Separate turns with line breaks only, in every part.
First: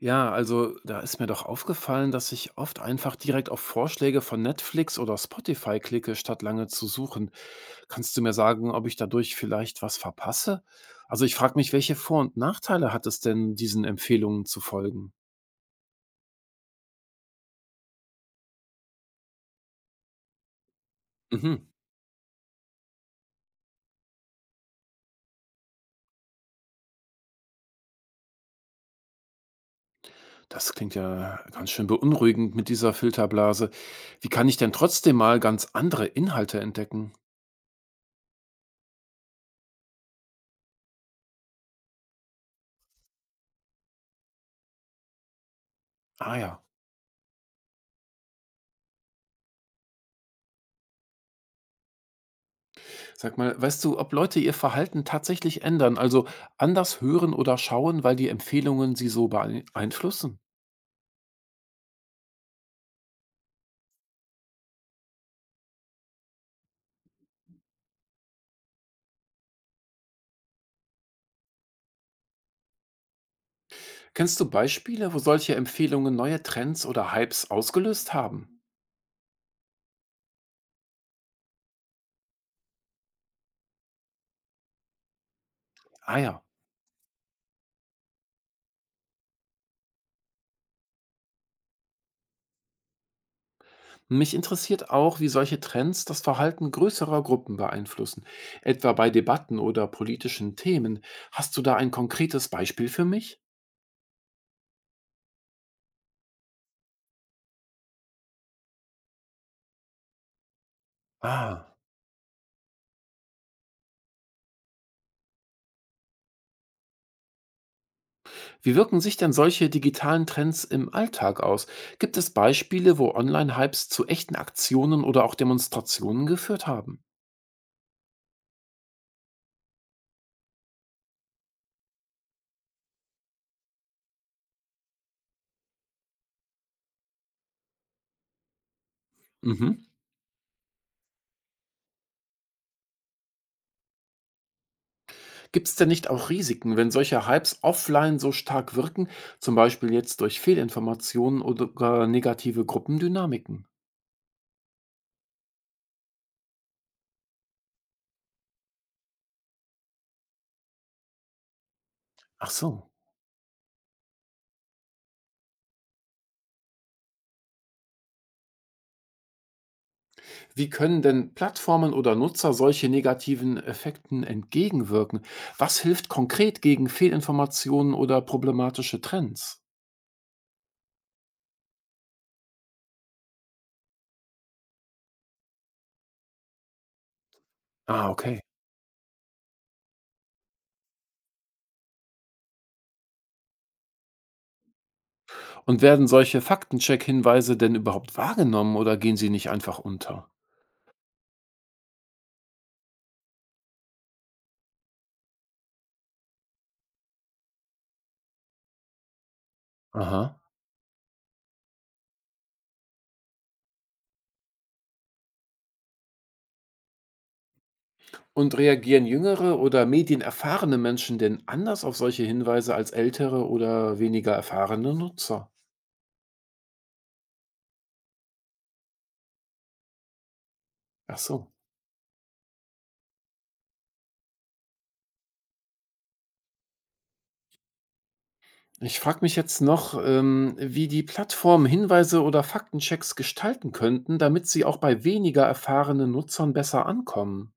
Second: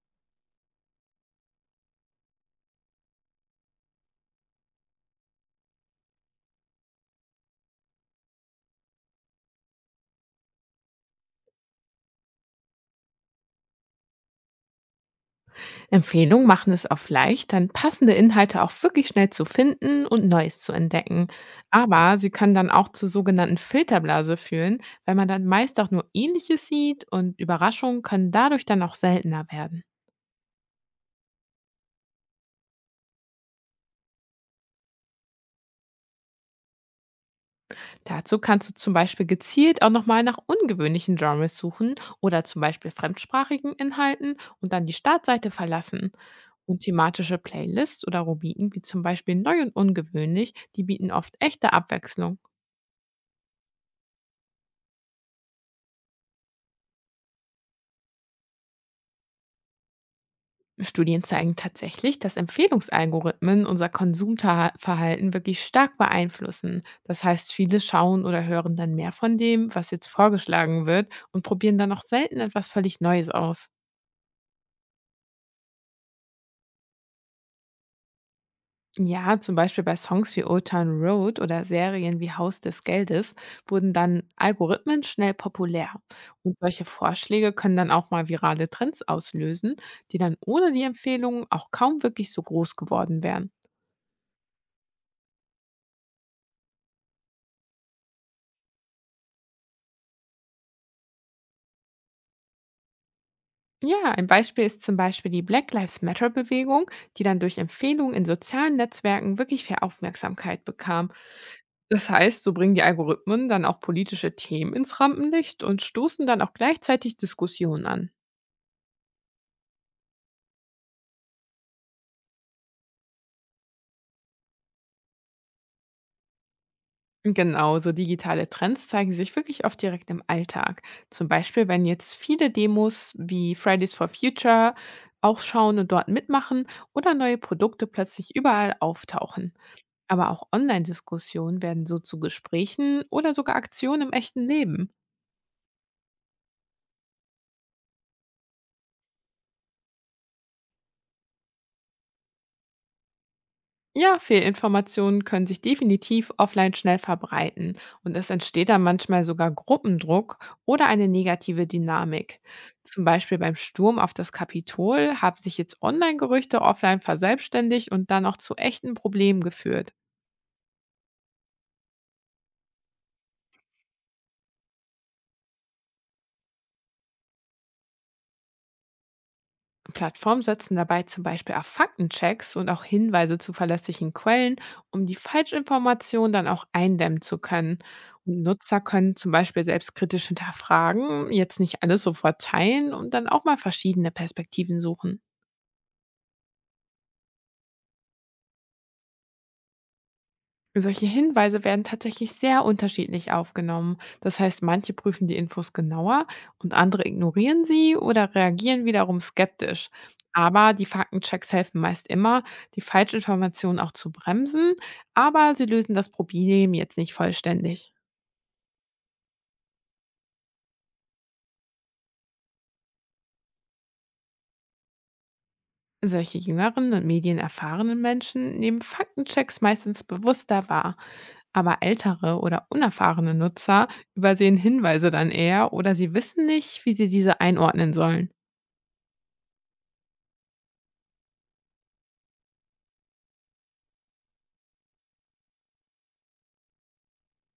Ja, also da ist mir doch aufgefallen, dass ich oft einfach direkt auf Vorschläge von Netflix oder Spotify klicke, statt lange zu suchen. Kannst du mir sagen, ob ich dadurch vielleicht was verpasse? Also ich frage mich, welche Vor- und Nachteile hat es denn, diesen Empfehlungen zu folgen?
Empfehlungen machen es oft leicht, dann passende Inhalte auch wirklich schnell zu finden und Neues zu entdecken.
Mhm.
Aber sie können dann auch zur sogenannten Filterblase führen, weil man dann meist auch nur Ähnliches sieht und Überraschungen können dadurch dann auch seltener werden.
Das klingt ja ganz schön beunruhigend mit dieser Filterblase. Wie kann ich denn trotzdem mal ganz andere Inhalte entdecken?
Dazu kannst du zum Beispiel gezielt auch nochmal nach ungewöhnlichen Genres suchen oder zum Beispiel fremdsprachigen Inhalten und dann die Startseite verlassen.
Ah ja.
Und thematische Playlists oder Rubriken wie zum Beispiel Neu und Ungewöhnlich, die bieten oft echte Abwechslung.
Sag mal, weißt du, ob Leute ihr Verhalten tatsächlich ändern, also anders hören oder schauen, weil die Empfehlungen sie so beeinflussen?
Studien zeigen tatsächlich, dass Empfehlungsalgorithmen unser Konsumverhalten wirklich stark beeinflussen. Das heißt, viele schauen oder hören dann mehr von dem, was jetzt vorgeschlagen wird und probieren dann auch selten etwas völlig Neues aus.
Kennst du Beispiele, wo solche Empfehlungen neue Trends oder Hypes ausgelöst haben?
Ja, zum Beispiel bei Songs wie Old Town Road oder Serien wie Haus des Geldes wurden dann Algorithmen schnell populär.
Ah ja.
Und solche Vorschläge können dann auch mal virale Trends auslösen, die dann ohne die Empfehlungen auch kaum wirklich so groß geworden wären.
Mich interessiert auch, wie solche Trends das Verhalten größerer Gruppen beeinflussen, etwa bei Debatten oder politischen Themen. Hast du da ein konkretes Beispiel für mich?
Ja, ein Beispiel ist zum Beispiel die Black Lives Matter-Bewegung, die dann durch Empfehlungen in sozialen Netzwerken wirklich viel Aufmerksamkeit bekam.
Ah.
Das heißt, so bringen die Algorithmen dann auch politische Themen ins Rampenlicht und stoßen dann auch gleichzeitig Diskussionen an.
Wie wirken sich denn solche digitalen Trends im Alltag aus? Gibt es Beispiele, wo Online-Hypes zu echten Aktionen oder auch Demonstrationen geführt haben?
Genauso digitale Trends zeigen sich wirklich oft direkt im Alltag. Zum Beispiel, wenn jetzt viele Demos wie Fridays for Future aufschauen und dort mitmachen oder neue Produkte plötzlich überall auftauchen.
Mhm.
Aber auch Online-Diskussionen werden so zu Gesprächen oder sogar Aktionen im echten Leben.
Gibt es denn nicht auch Risiken, wenn solche Hypes offline so stark wirken, zum Beispiel jetzt durch Fehlinformationen oder gar negative Gruppendynamiken?
Ja, Fehlinformationen können sich definitiv offline schnell verbreiten und es entsteht dann manchmal sogar Gruppendruck oder eine negative Dynamik.
Ach so.
Zum Beispiel beim Sturm auf das Kapitol haben sich jetzt Online-Gerüchte offline verselbstständigt und dann auch zu echten Problemen geführt.
Wie können denn Plattformen oder Nutzer solche negativen Effekten entgegenwirken? Was hilft konkret gegen Fehlinformationen oder problematische Trends?
Plattformen setzen dabei zum Beispiel auf Faktenchecks und auch Hinweise zu verlässlichen Quellen, um die Falschinformation dann auch eindämmen zu können.
Ah, okay.
Und Nutzer können zum Beispiel selbstkritisch hinterfragen, jetzt nicht alles sofort teilen und dann auch mal verschiedene Perspektiven suchen.
Und werden solche Faktencheck-Hinweise denn überhaupt wahrgenommen oder gehen sie nicht einfach unter?
Solche Hinweise werden tatsächlich sehr unterschiedlich aufgenommen. Das heißt, manche prüfen die Infos genauer und andere ignorieren sie oder reagieren wiederum skeptisch.
Aha.
Aber die Faktenchecks helfen meist immer, die Falschinformationen auch zu bremsen, aber sie lösen das Problem jetzt nicht vollständig.
Und reagieren jüngere oder medienerfahrene Menschen denn anders auf solche Hinweise als ältere oder weniger erfahrene Nutzer?
Solche jüngeren und medienerfahrenen Menschen nehmen Faktenchecks meistens bewusster wahr.
Ach so.
Aber ältere oder unerfahrene Nutzer übersehen Hinweise dann eher oder sie wissen nicht, wie sie diese einordnen sollen.
Ich frage mich jetzt noch, wie die Plattformen Hinweise oder Faktenchecks gestalten könnten, damit sie auch bei weniger erfahrenen Nutzern besser ankommen.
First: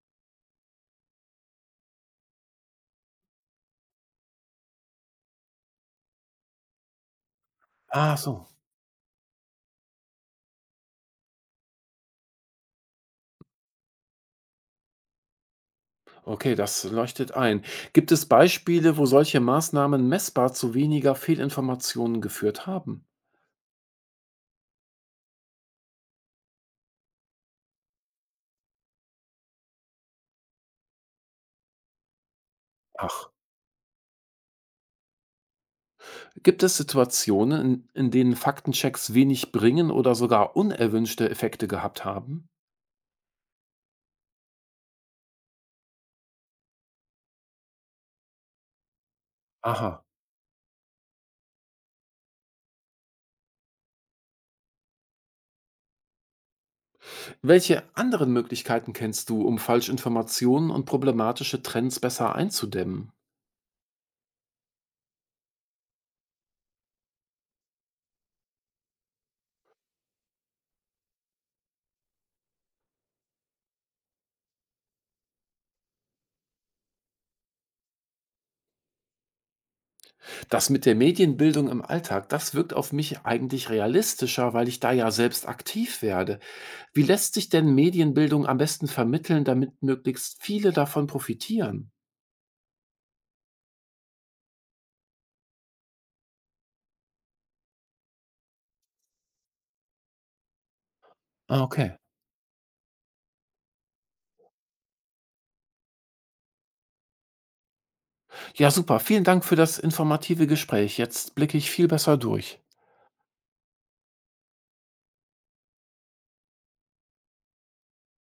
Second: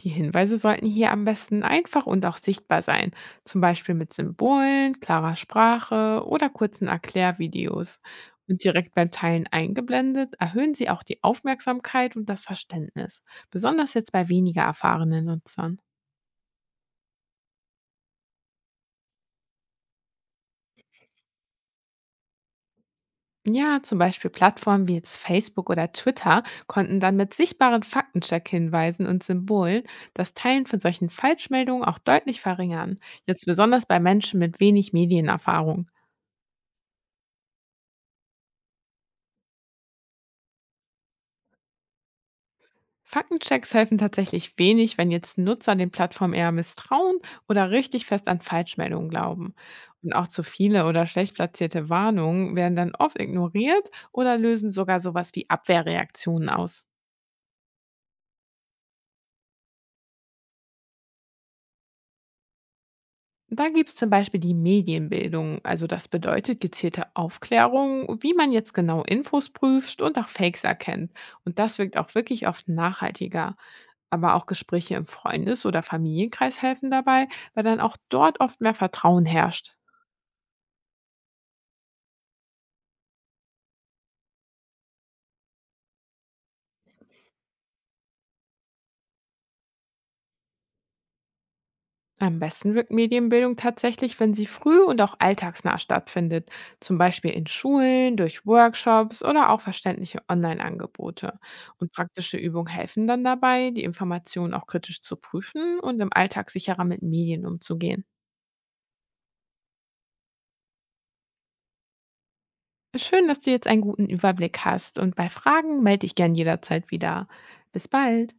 Die Hinweise sollten hier am besten einfach und auch sichtbar sein, zum Beispiel mit Symbolen, klarer Sprache oder kurzen Erklärvideos.
Ah, so.
Und direkt beim Teilen eingeblendet, erhöhen sie auch die Aufmerksamkeit und das Verständnis, besonders jetzt bei weniger erfahrenen Nutzern.
Okay, das leuchtet ein. Gibt es Beispiele, wo solche Maßnahmen messbar zu weniger Fehlinformationen geführt haben?
Ja, zum Beispiel Plattformen wie jetzt Facebook oder Twitter konnten dann mit sichtbaren Faktencheck-Hinweisen und Symbolen das Teilen von solchen Falschmeldungen auch deutlich verringern,
Ach.
jetzt besonders bei Menschen mit wenig Medienerfahrung.
Gibt es Situationen, in denen Faktenchecks wenig bringen oder sogar unerwünschte Effekte gehabt haben?
Faktenchecks helfen tatsächlich wenig, wenn jetzt Nutzer den Plattformen eher misstrauen oder richtig fest an Falschmeldungen glauben.
Aha.
Und auch zu viele oder schlecht platzierte Warnungen werden dann oft ignoriert oder lösen sogar sowas wie Abwehrreaktionen aus.
Welche anderen Möglichkeiten kennst du, um Falschinformationen und problematische Trends besser einzudämmen?
Da gibt's zum Beispiel die Medienbildung. Also das bedeutet gezielte Aufklärung, wie man jetzt genau Infos prüft und auch Fakes erkennt. Und das wirkt auch wirklich oft nachhaltiger. Aber auch Gespräche im Freundes- oder Familienkreis helfen dabei, weil dann auch dort oft mehr Vertrauen herrscht.
Das mit der Medienbildung im Alltag, das wirkt auf mich eigentlich realistischer, weil ich da ja selbst aktiv werde. Wie lässt sich denn Medienbildung am besten vermitteln, damit möglichst viele davon profitieren?
Am besten wirkt Medienbildung tatsächlich, wenn sie früh und auch alltagsnah stattfindet, zum Beispiel in Schulen, durch Workshops oder auch verständliche Online-Angebote.
Ah,
Und
okay.
praktische Übungen helfen dann dabei, die Informationen auch kritisch zu prüfen und im Alltag sicherer mit Medien umzugehen.
Ja, super. Vielen Dank für das informative Gespräch. Jetzt blicke ich viel besser durch.
Schön, dass du jetzt einen guten Überblick hast und bei Fragen melde dich gern jederzeit wieder. Bis bald!